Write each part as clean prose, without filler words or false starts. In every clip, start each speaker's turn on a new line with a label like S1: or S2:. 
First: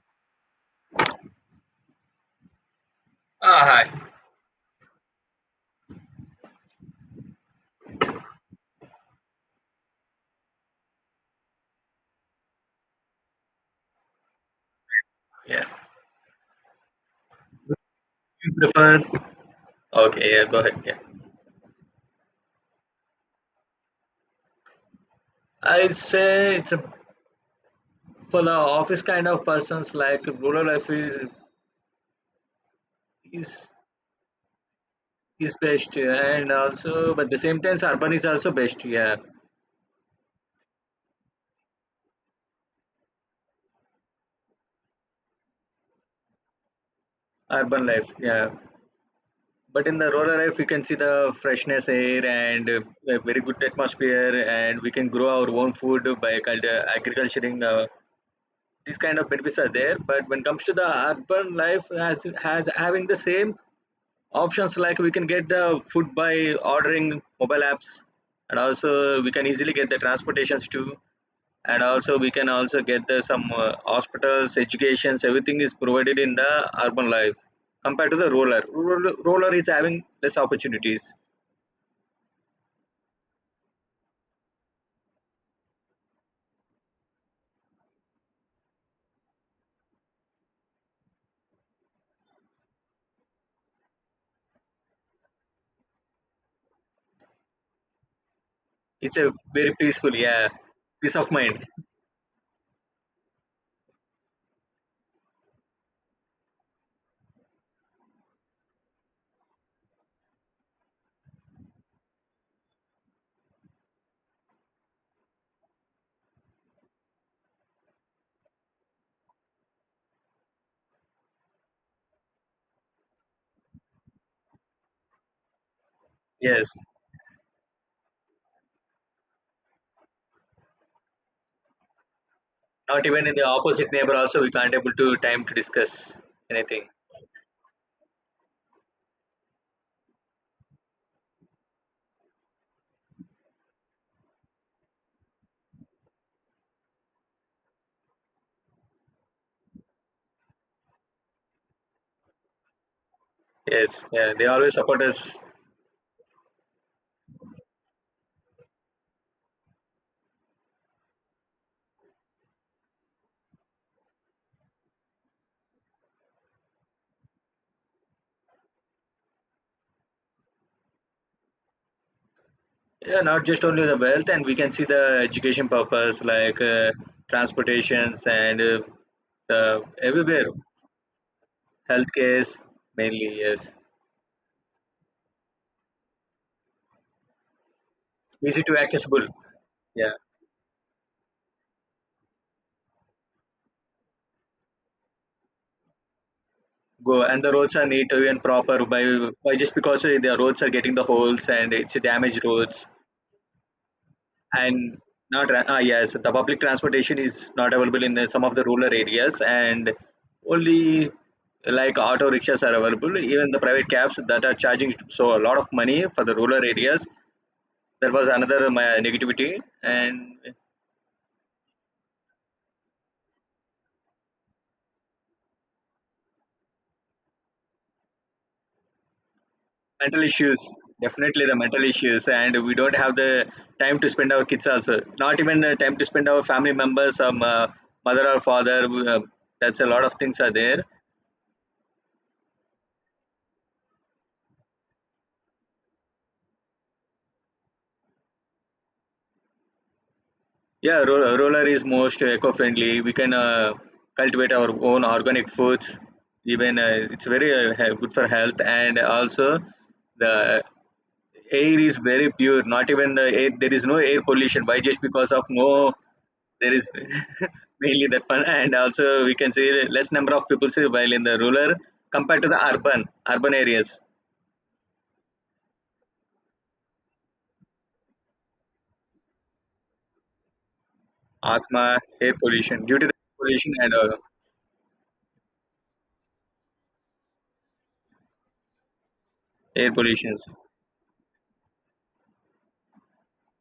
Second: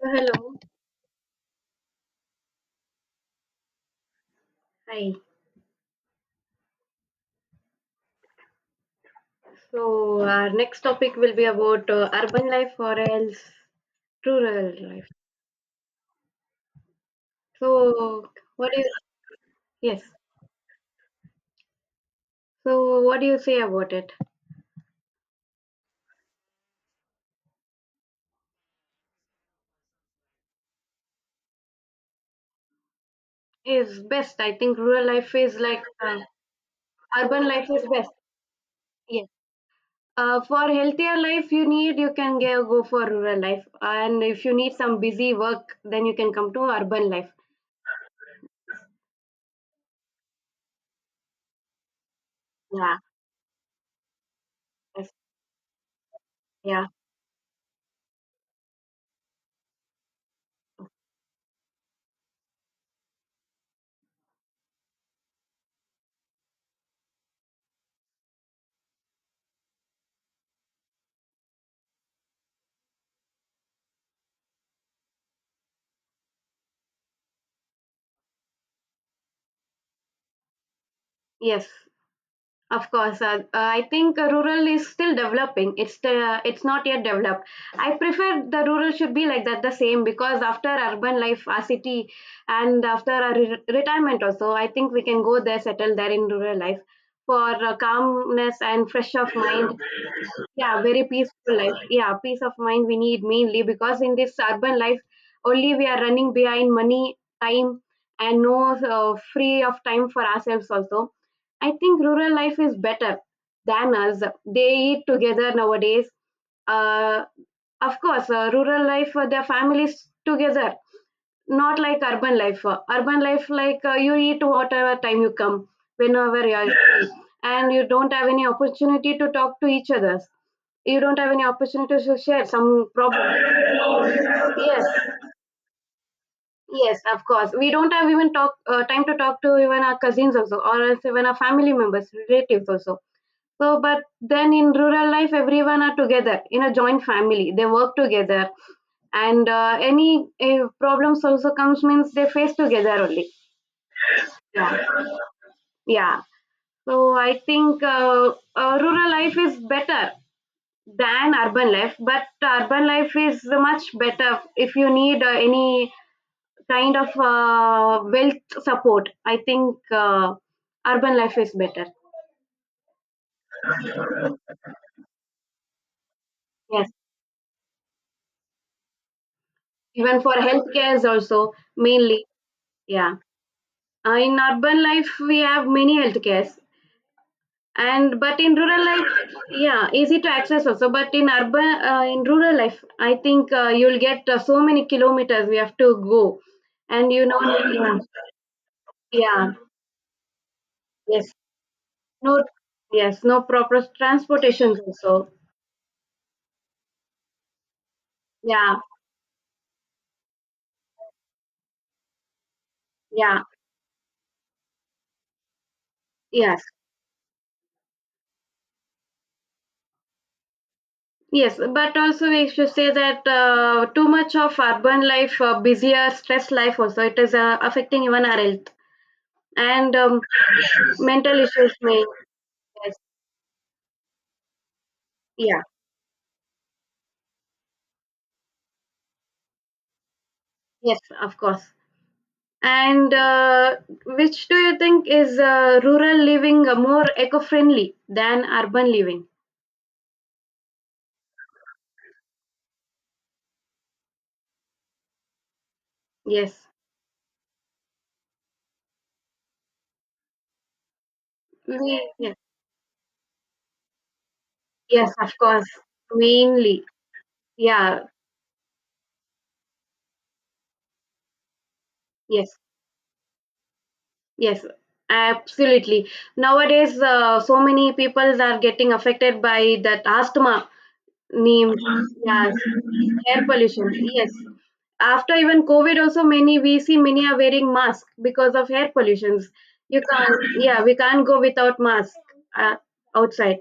S1: So, hello.
S2: Ah, hi.
S1: Hi. So, our next topic will be about urban life or else rural life.
S2: Yeah.
S1: So,
S2: You
S1: what is,
S2: prefer?
S1: yes?
S2: Okay, yeah, go ahead. Yeah.
S1: So, what do you say about it?
S2: I say it's a, for the office kind of persons like rural life is
S1: Is best? I think rural life
S2: is
S1: is like
S2: best, yeah, and also but the
S1: urban
S2: same
S1: life
S2: times
S1: is best.
S2: urban is also best, yeah.
S1: Yes. For healthier life, you can go for rural life, and if you need some busy work, then you can come to urban life.
S2: Urban life, yeah, but in the rural life we can see the freshness air and
S1: Yeah.
S2: a very good atmosphere, and we can
S1: Yes.
S2: grow our own food by
S1: Yeah.
S2: agriculturing. These kind of benefits are there, but when it comes to the urban life as has having the same options, like we can get the food by ordering mobile apps, and also we can easily get the transportations too, and also we can also get the some hospitals, educations, everything is provided in the urban life. Compared to the rural, rural is having less opportunities.
S1: Yes. Of course, I think rural is still developing. It's not yet developed. I prefer the rural should be like that the same because after urban life, our city, and after our retirement also, I think we can go there, settle there in rural life for calmness and fresh
S2: It's a
S1: of
S2: very
S1: mind.
S2: peaceful, yeah.
S1: Yeah, very
S2: Peace of
S1: peaceful
S2: mind,
S1: life, yeah, peace of mind we need mainly because in this urban life only we are running behind money, time, and no free of time for ourselves also. I think rural life is better than us. They eat together nowadays. uh, of course, rural life, their families together, not like urban life. Urban life like you eat whatever time you come, whenever you
S2: yes.
S1: are, and you don't have any opportunity to talk to each other, you don't have any opportunity to share some
S2: Not even in the
S1: problem.
S2: opposite neighbor also we can't
S1: Yes,
S2: able to time to discuss anything.
S1: yes, of course we don't have even talk, time to talk to even our cousins also or else even our family members, relatives also. So but then in rural life everyone are together in a joint family, they work together, and any problems also comes means they face together only.
S2: Yes, yeah, they always
S1: Yeah,
S2: support us.
S1: yeah. So I think rural life is better than urban life, but urban life is much better if you need any kind of wealth support. I think urban life is better.
S2: Yeah, not just only the wealth, and we can see the education purpose like
S1: Yes,
S2: transportations and the
S1: even for
S2: everywhere.
S1: healthcares also, mainly.
S2: Healthcare
S1: Yeah.
S2: mainly, yes.
S1: In urban life we have many healthcares. And but in
S2: Easy to
S1: rural
S2: accessible,
S1: life, yeah,
S2: yeah.
S1: easy to access also. But in urban, in rural life I think you'll get so many kilometers we have to go, and
S2: Go,
S1: you know.
S2: and the roads are neat and proper by
S1: Yeah, yeah.
S2: by just because the roads are getting the
S1: Yes.
S2: holes and it's
S1: No,
S2: damaged roads.
S1: yes, no proper transportations
S2: And
S1: also.
S2: not yes, the public transportation is not available in the, some of the
S1: Yeah,
S2: rural areas, and only like auto rickshaws are available.
S1: yeah,
S2: Even the private cabs that are charging so a lot of money for the
S1: yes,
S2: rural areas. There was another my negativity and
S1: yes. But also we should say that too much of urban life, busier, stress life also, it is affecting even our health and
S2: mental issues.
S1: mental
S2: Definitely the
S1: issues
S2: mental
S1: may.
S2: issues, and we
S1: Yes,
S2: don't have the time to spend our kids also, not even
S1: yeah,
S2: time to spend our family members, mother or father, that's a lot of things are there.
S1: yes, of course. And which do you think is, rural living more eco-friendly than urban living?
S2: Yeah, roller is most eco-friendly. We can cultivate our own organic foods.
S1: Yes,
S2: Even it's very good for health, and also the air is
S1: we,
S2: very
S1: yes,
S2: pure. Not even the air, there is no air pollution. Why? Just
S1: yes,
S2: because
S1: of
S2: of
S1: course,
S2: no, there
S1: mainly.
S2: is
S1: Yeah,
S2: mainly that one. And also we can say less number of people say while in the rural, compared to
S1: yes.
S2: the urban, areas.
S1: Yes, absolutely. Nowadays, so many people are getting affected by that asthma, name,
S2: Asthma, air
S1: yes,
S2: pollution due to the
S1: air
S2: pollution,
S1: pollution.
S2: and
S1: Yes, after even COVID, also many, we see many are wearing masks because of air pollutions.
S2: air
S1: You can't,
S2: pollutions.
S1: yeah, we can't go without mask, uh, outside.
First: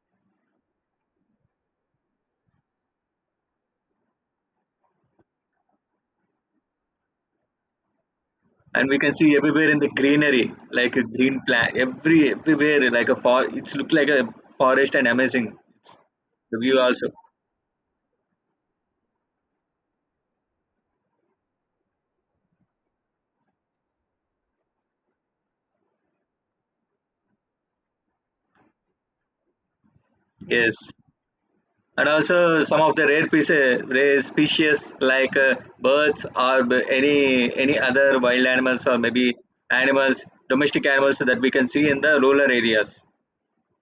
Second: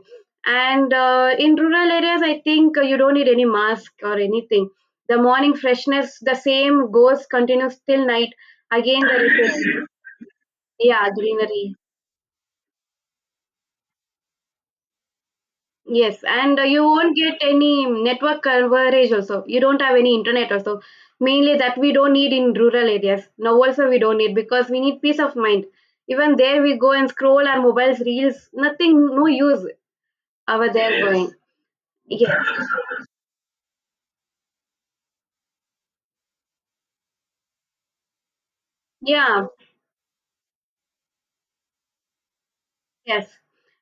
S1: And in rural areas, I think you don't need any mask or anything. The morning freshness, the same goes continues till night.
S2: And we
S1: Again,
S2: can see
S1: there is,
S2: everywhere in the greenery, like a
S1: yeah,
S2: green plant
S1: greenery.
S2: everywhere, like a, for it's look like a forest, and amazing, it's
S1: Yes,
S2: the
S1: and
S2: view
S1: you
S2: also.
S1: won't get any network coverage also. You don't have any internet also. Mainly that we don't need in rural areas. Now also we don't need because we need peace of mind. Even there we go and scroll our mobiles, reels, nothing, no use over
S2: Yes,
S1: there going.
S2: and
S1: Yes.
S2: also some of the rare pieces, rare species, like birds or any other wild animals, or maybe
S1: Yeah.
S2: animals, domestic animals that we can see in the rural areas.
S1: Yes.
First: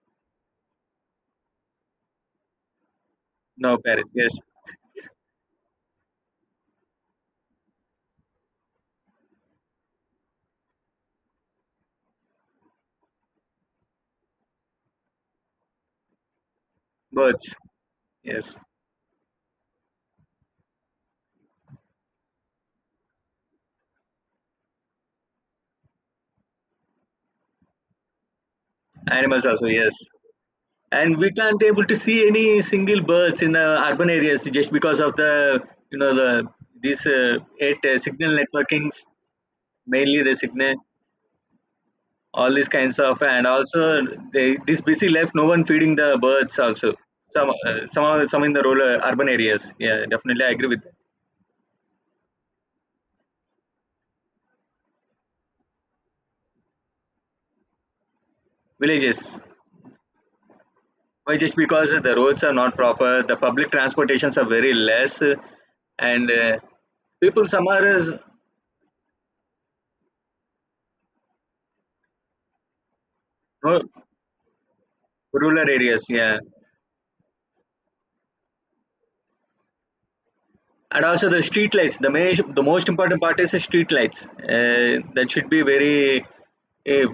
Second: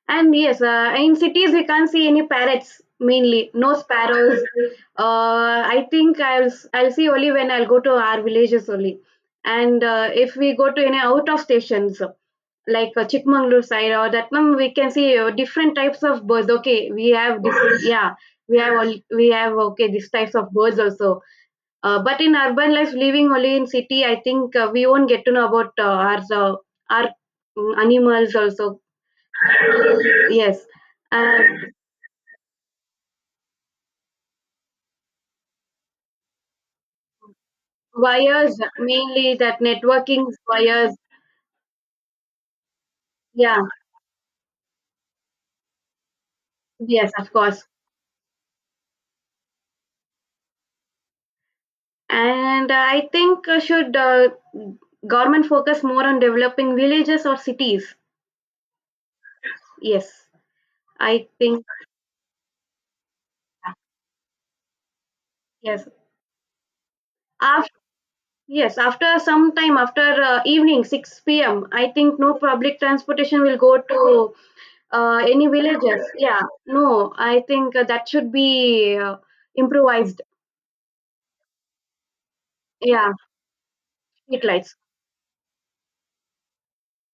S1: And yes, in cities we can't see any parrots mainly, no
S2: No Paris, yes.
S1: sparrows. I think I'll I'll see only when I'll go to our villages only. And if we go to any out of stations like Chikmagalur side or that one, we can see different types of birds. Okay, we have
S2: Birds,
S1: different. Yeah,
S2: yes.
S1: we have all we have, okay, these types of birds also. But in urban life, living only in city, I think we won't get to know about our animals also.
S2: Animals also, yes.
S1: Yes.
S2: And we
S1: Uh,
S2: can't able to see any single birds in the urban areas, just because of the, you know, the these eight signal
S1: wires,
S2: networkings.
S1: mainly that
S2: Mainly
S1: networking
S2: the signal,
S1: wires.
S2: all these kinds of, and
S1: Yeah.
S2: also they, this busy life, no one feeding the birds also.
S1: Yes, of
S2: Some
S1: course.
S2: some some in the rural, urban areas, yeah, definitely I agree with that.
S1: And I think should government focus more on developing villages or cities?
S2: Villages,
S1: Yes. I
S2: why? Just
S1: think
S2: because the roads are not proper, the public transportations are very less,
S1: yes.
S2: and people some
S1: After,
S2: are
S1: yes, after some time, after evening six p.m., I think no public transportation will go
S2: no-
S1: to any
S2: rural areas,
S1: villages.
S2: yeah,
S1: Yeah. No, I think that should be improvised.
S2: and also the street lights, the main, the most
S1: Yeah,
S2: important part is the street lights,
S1: street lights.
S2: that should be very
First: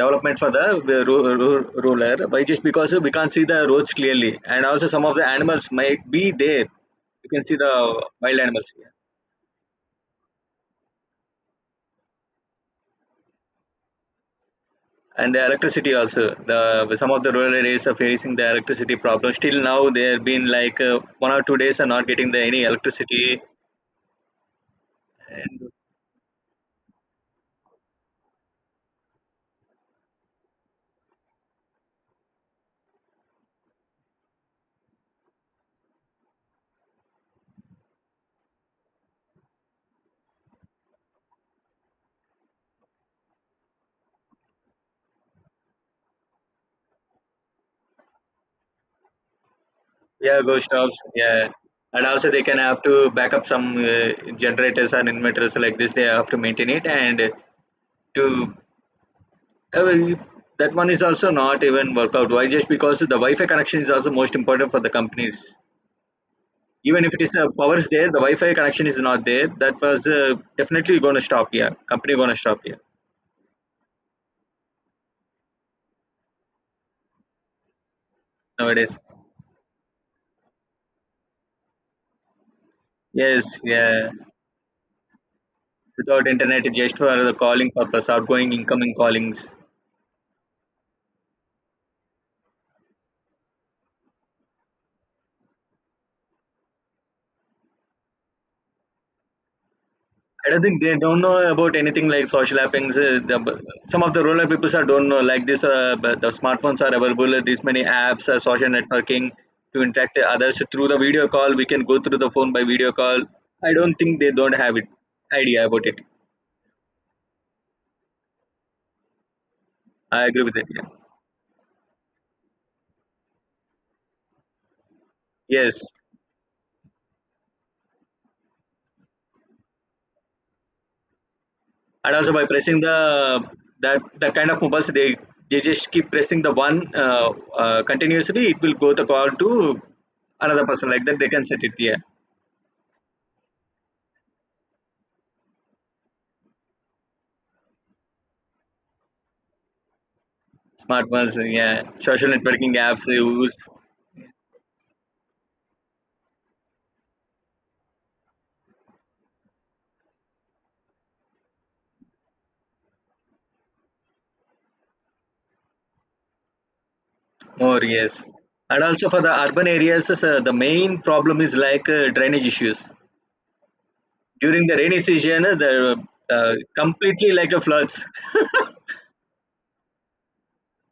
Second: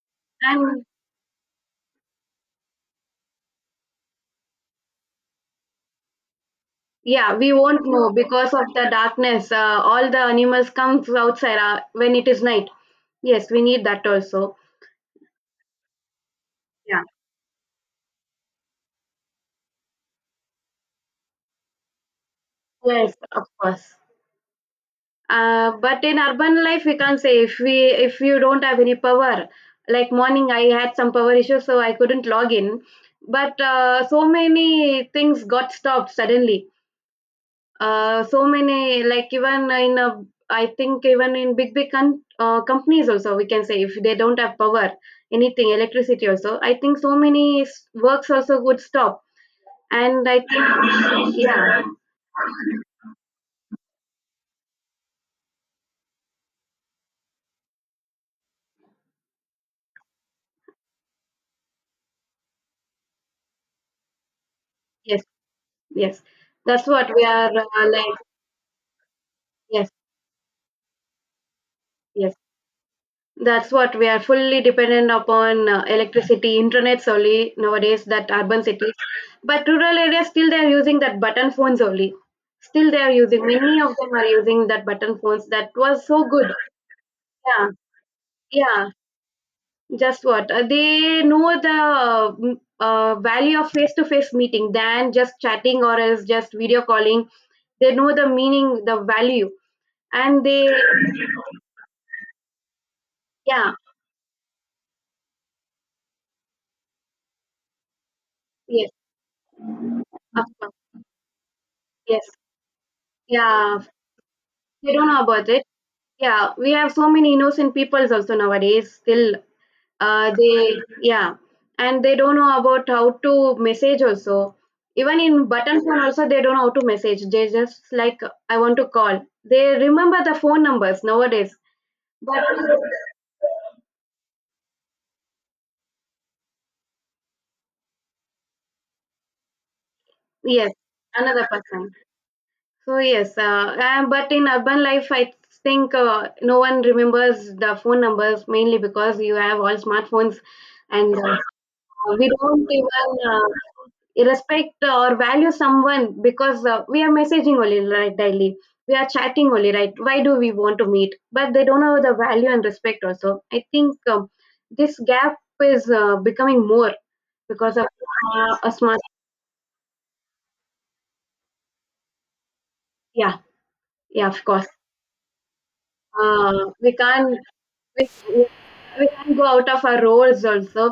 S2: development for
S1: And,
S2: the ruler. Why? Just because we can't see the roads clearly, and also some of the animals might be there. You
S1: yeah,
S2: can
S1: we
S2: see the
S1: won't know
S2: wild
S1: because of
S2: animals
S1: the
S2: here,
S1: darkness. All the animals comes outside when it is night. Yes, we need that also.
S2: and the electricity also. The
S1: Yeah.
S2: some of the rural areas are facing the electricity problem still now. They have been like 1 or 2 days are not getting the any
S1: Yes,
S2: electricity,
S1: of course.
S2: and
S1: But in urban life, we can't say if we, if you don't have any power. Like morning, I had some power issues, so I couldn't log in. But so many things got stopped suddenly. So many, like even in a, I think even in big big companies also we can say if they don't have power, anything, electricity also. I think so many works also would stop. And I
S2: yeah, ghost shops.
S1: think,
S2: Yeah,
S1: yeah,
S2: and also they can have to back up some generators and inverters like this. They have to maintain it, and to well, if that one is also not even work out. Why? Just because the Wi-Fi connection is also most important for the
S1: yes,
S2: companies.
S1: yes, that's
S2: Even
S1: what
S2: if it
S1: we
S2: is
S1: are
S2: power is there, the
S1: like.
S2: Wi-Fi connection is not there. That
S1: Yes,
S2: was definitely going to stop here. Company going
S1: yes.
S2: to stop here
S1: That's what we are fully dependent upon electricity, internet solely nowadays. That urban cities,
S2: nowadays.
S1: but rural areas still they are using that button phones only. Still they are using.
S2: Yes.
S1: Many of
S2: Yeah.
S1: them are using that button phones. That was so
S2: Without
S1: good.
S2: internet, just for the
S1: Yeah,
S2: calling purpose, outgoing,
S1: yeah.
S2: incoming callings.
S1: Just what they know the value of face to face meeting than just chatting or else just video calling. They know the meaning, the value, and
S2: I don't
S1: they,
S2: think they don't know about anything like social appings. The,
S1: yeah,
S2: some of the rural people are don't know like this. But the smartphones are available. These many apps, social
S1: yes,
S2: networking to interact
S1: of
S2: with others, so
S1: course,
S2: through the video call. We can go through
S1: yes,
S2: the phone by video call. I
S1: yeah,
S2: don't think they don't have it,
S1: they don't know about it.
S2: idea about it.
S1: Yeah, we have so many innocent peoples also nowadays. Still,
S2: I agree
S1: they,
S2: with it. Yeah.
S1: yeah, and they don't know about how to message also. Even in
S2: Yes,
S1: button phone also, they don't know how to message. They just like I want to call. They remember the phone numbers nowadays.
S2: and also by pressing
S1: But
S2: the, that the kind of mobiles they just keep pressing the one continuously. It will go the call to another
S1: yes,
S2: person like that. They can
S1: another
S2: set it.
S1: person.
S2: Yeah.
S1: So yes, but in urban life, I think no one remembers the phone numbers mainly because you have all smartphones, and
S2: Smartphones, yeah, social
S1: we don't
S2: networking apps
S1: even,
S2: used
S1: respect or value someone because we are messaging only, right, daily, we are chatting only, right, why do we want to meet? But they don't know the value and respect also. I think this gap is becoming more because
S2: more,
S1: of
S2: yes.
S1: a
S2: And
S1: smart,
S2: also for the urban areas, the main problem is like drainage issues.
S1: yeah, yeah, of
S2: During
S1: course.
S2: the rainy season, the
S1: uh, we
S2: completely
S1: can't
S2: like a floods.
S1: we, we can't go out of our roles also,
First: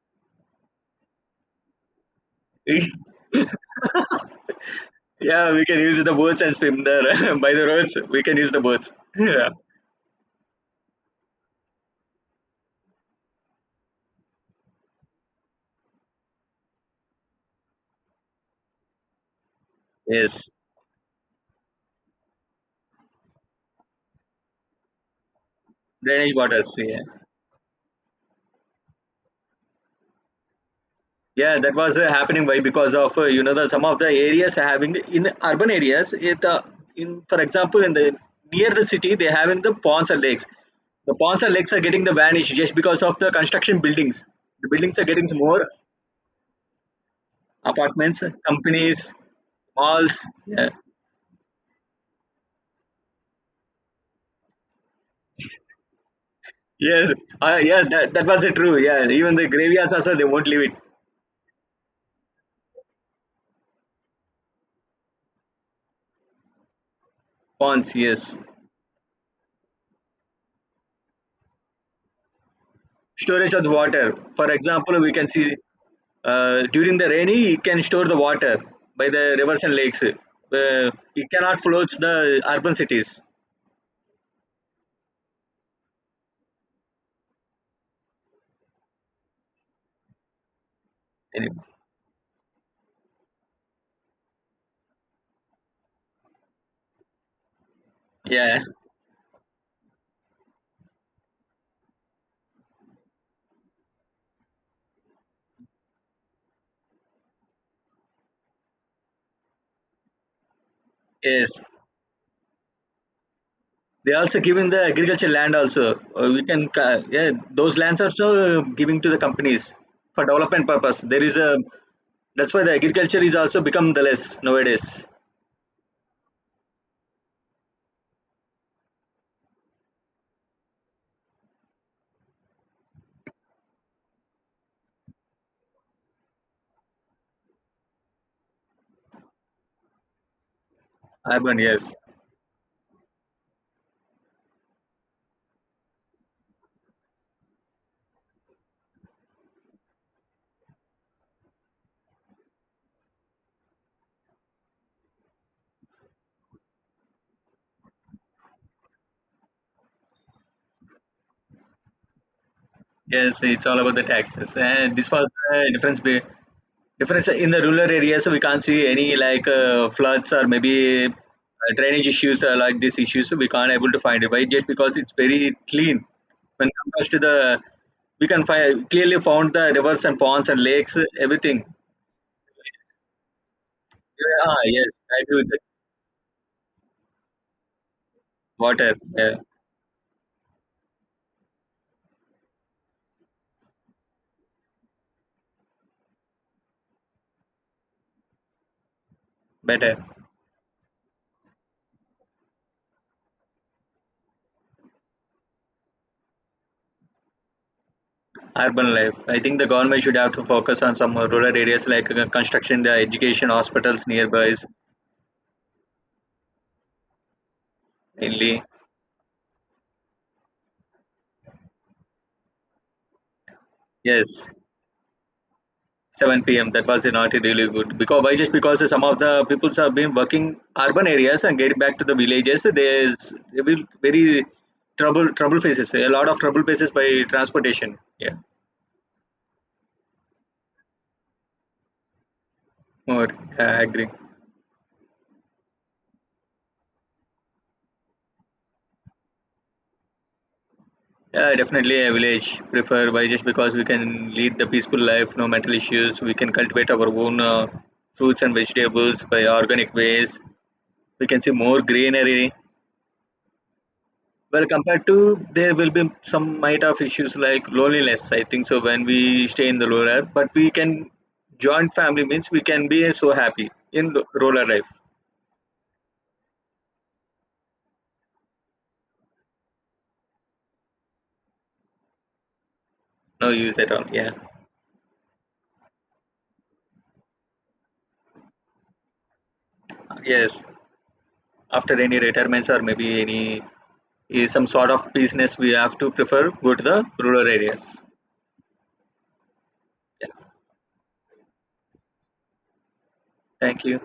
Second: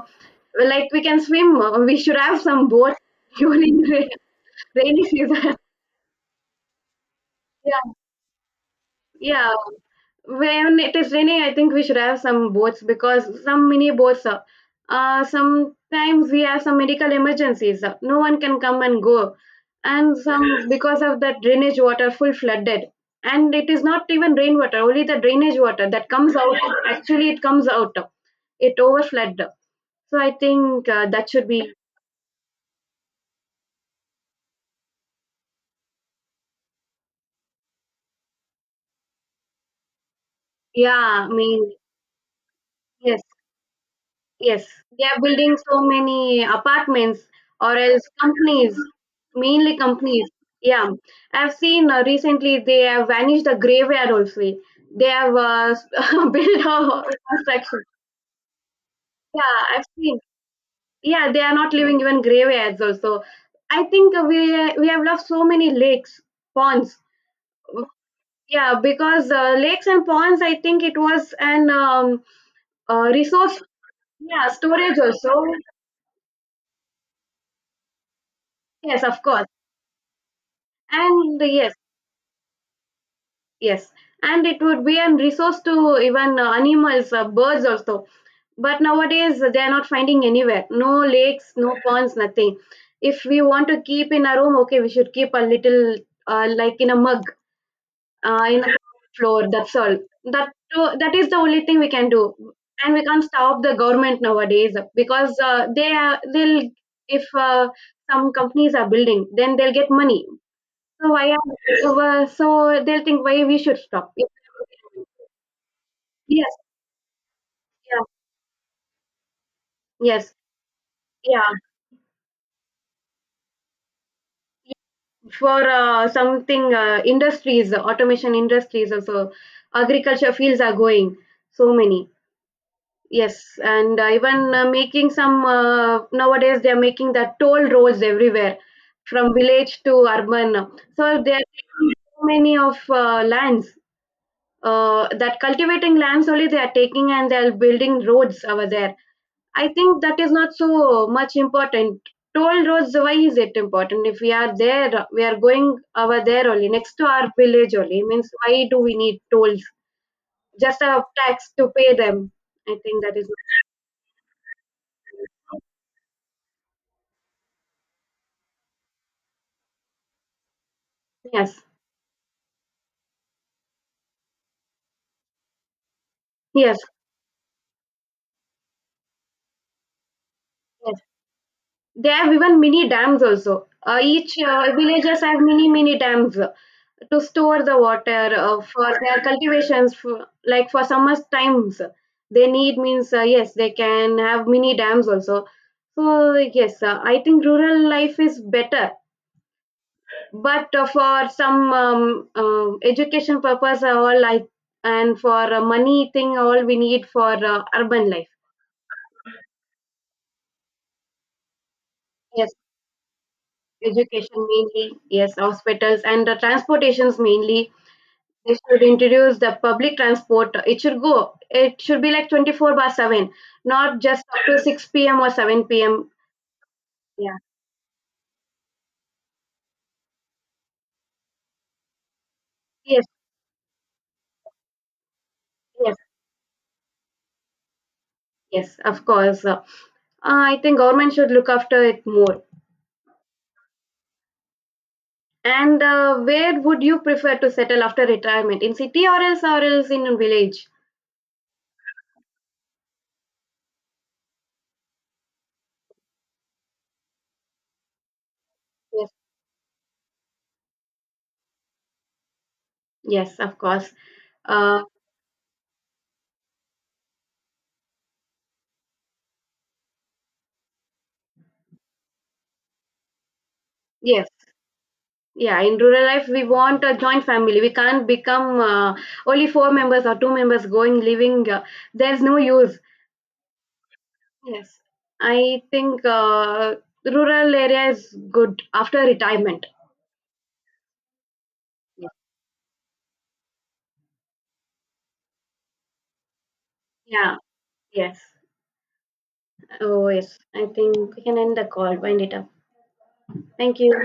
S1: like we can swim, we should have some
S2: We-
S1: boat during rainy
S2: yeah,
S1: season.
S2: we can use the boats and swim there by the roads. We can use the boats. Yeah.
S1: Yeah, when it is raining, I think we should have some boats because some mini boats. Sometimes we have some medical emergencies. No one can come and go, and
S2: Yes,
S1: some because of that drainage water full flooded, and it is not even rainwater, only the drainage water that
S2: drainage
S1: comes out.
S2: waters. Yeah.
S1: Actually, it comes out. It overflowed. So I think that should
S2: Yeah,
S1: be,
S2: that was happening. Why? Because of, you know, the some of the areas having in urban areas. It in for example in the, near the city they having the ponds and lakes. The
S1: yeah. I
S2: ponds and lakes
S1: mean,
S2: are getting the vanished just because of
S1: yes.
S2: the construction buildings.
S1: Yes,
S2: The buildings are
S1: they are
S2: getting
S1: building
S2: more
S1: so many apartments or else
S2: apartments,
S1: companies,
S2: companies,
S1: mainly
S2: malls.
S1: companies.
S2: Yeah.
S1: Yeah, I've seen recently they have vanished the graveyard also. They have built a
S2: Yes.
S1: construction.
S2: Yeah, that, that was true. Yeah. Even the
S1: Yeah, I've
S2: graveyards also
S1: seen.
S2: they won't leave it.
S1: Yeah, they are not leaving even graveyards also. I think we have lost so many lakes, ponds.
S2: Ponds. Yes.
S1: Yeah, because lakes and ponds, I think it was an
S2: Storage
S1: resource.
S2: of water.
S1: Yeah,
S2: For
S1: storage
S2: example, we can
S1: also.
S2: see during the rainy, it can store the water
S1: Yes,
S2: by
S1: of
S2: the
S1: course.
S2: rivers and lakes. It
S1: And
S2: cannot
S1: yes,
S2: flood the urban cities.
S1: yes, and it would be a resource to even animals, birds also. But nowadays they are not finding anywhere. No lakes,
S2: Any,
S1: no ponds, nothing. If we want to keep in our room, okay, we should keep a little, like in a mug,
S2: yeah,
S1: in a floor. That's all. That is the only thing we can do, and we can't stop the government nowadays because they'll, if some companies are building, then they'll get money. So why?
S2: yes.
S1: So they'll think why we should stop.
S2: They also giving the agriculture land also. We
S1: Yes,
S2: can yeah, those lands
S1: yeah,
S2: also giving to the companies for
S1: yes,
S2: development purpose. There is
S1: yeah.
S2: a, that's why the agriculture is also become the less nowadays.
S1: For something industries, automation industries also, agriculture fields are going so many. Yes, and even making some, nowadays they are making the toll roads everywhere, from village to urban. So they are
S2: Urban,
S1: taking
S2: yes.
S1: so many of lands. That cultivating lands only they are taking and they are building roads over there. I think that is not so much important. Toll roads, why is it important? If we are there, we are going over there only, next to our village only. Means, why do we need tolls? Just a tax to pay them. I think that is
S2: Yes, it's all about the taxes, and this was
S1: not.
S2: the difference difference in the rural areas. We can't see any like floods or maybe
S1: Yes,
S2: drainage issues or like these issues. We can't able to find it. Why? Just because it's very clean. When
S1: yes,
S2: compared to the, we can find clearly found the rivers and ponds and lakes,
S1: yes.
S2: everything.
S1: They have even mini dams also. Each
S2: Yeah, ah, yes,
S1: villages
S2: I agree
S1: have
S2: with that.
S1: mini dams to store the water for
S2: Water,
S1: their
S2: yeah,
S1: cultivations for, like for summer times they need means, yes they can have mini dams also. So yes, I think rural life is better.
S2: better.
S1: But for some education purpose, all I and for money thing all we need for urban life.
S2: Urban life. I think the government should have to focus on some rural areas like
S1: Yes,
S2: construction, the education, hospitals
S1: education
S2: nearby,
S1: mainly, yes, hospitals and transportations mainly. They
S2: mainly.
S1: should introduce the public transport. It should go. It should be like 24 by 7, not just up
S2: Yes.
S1: to 6 p.m. or 7 p.m.
S2: 7 p.m. That was not
S1: Yeah.
S2: really good. Because why? Just because some of the people have been working urban areas and getting back to the villages.
S1: Yes,
S2: There's there will very trouble faces.
S1: yes,
S2: A lot of trouble faces by transportation. Yeah,
S1: yes, of course. I think government should look after it more.
S2: more, yeah, I agree.
S1: And where would you prefer to settle after retirement? In city or else, or else in a village?
S2: Yeah, definitely a village prefer. Why? Just because we can lead the peaceful life, no mental issues. We can cultivate our own fruits and
S1: Yes,
S2: vegetables by organic ways. We can see more greenery.
S1: yes, of course.
S2: Well,
S1: Uh,
S2: compared to, there will be some might have issues like loneliness, I think so, when we stay in the rural, but we can joint family means we can be so happy in the
S1: yes,
S2: rural life.
S1: yeah. In rural life, we want a joint family. We can't become only four members or two members going living. There's no use.
S2: No use at all. Yeah.
S1: Yes, I think rural area is good after retirement.
S2: Yes. After
S1: Yeah.
S2: any retirements, or maybe any eh, some sort of business, we have to prefer go to the
S1: Yeah,
S2: rural areas.
S1: yes. Oh, yes.
S2: Yeah.
S1: I think we can end the call, wind it up. Thank
S2: Thank
S1: you.
S2: you.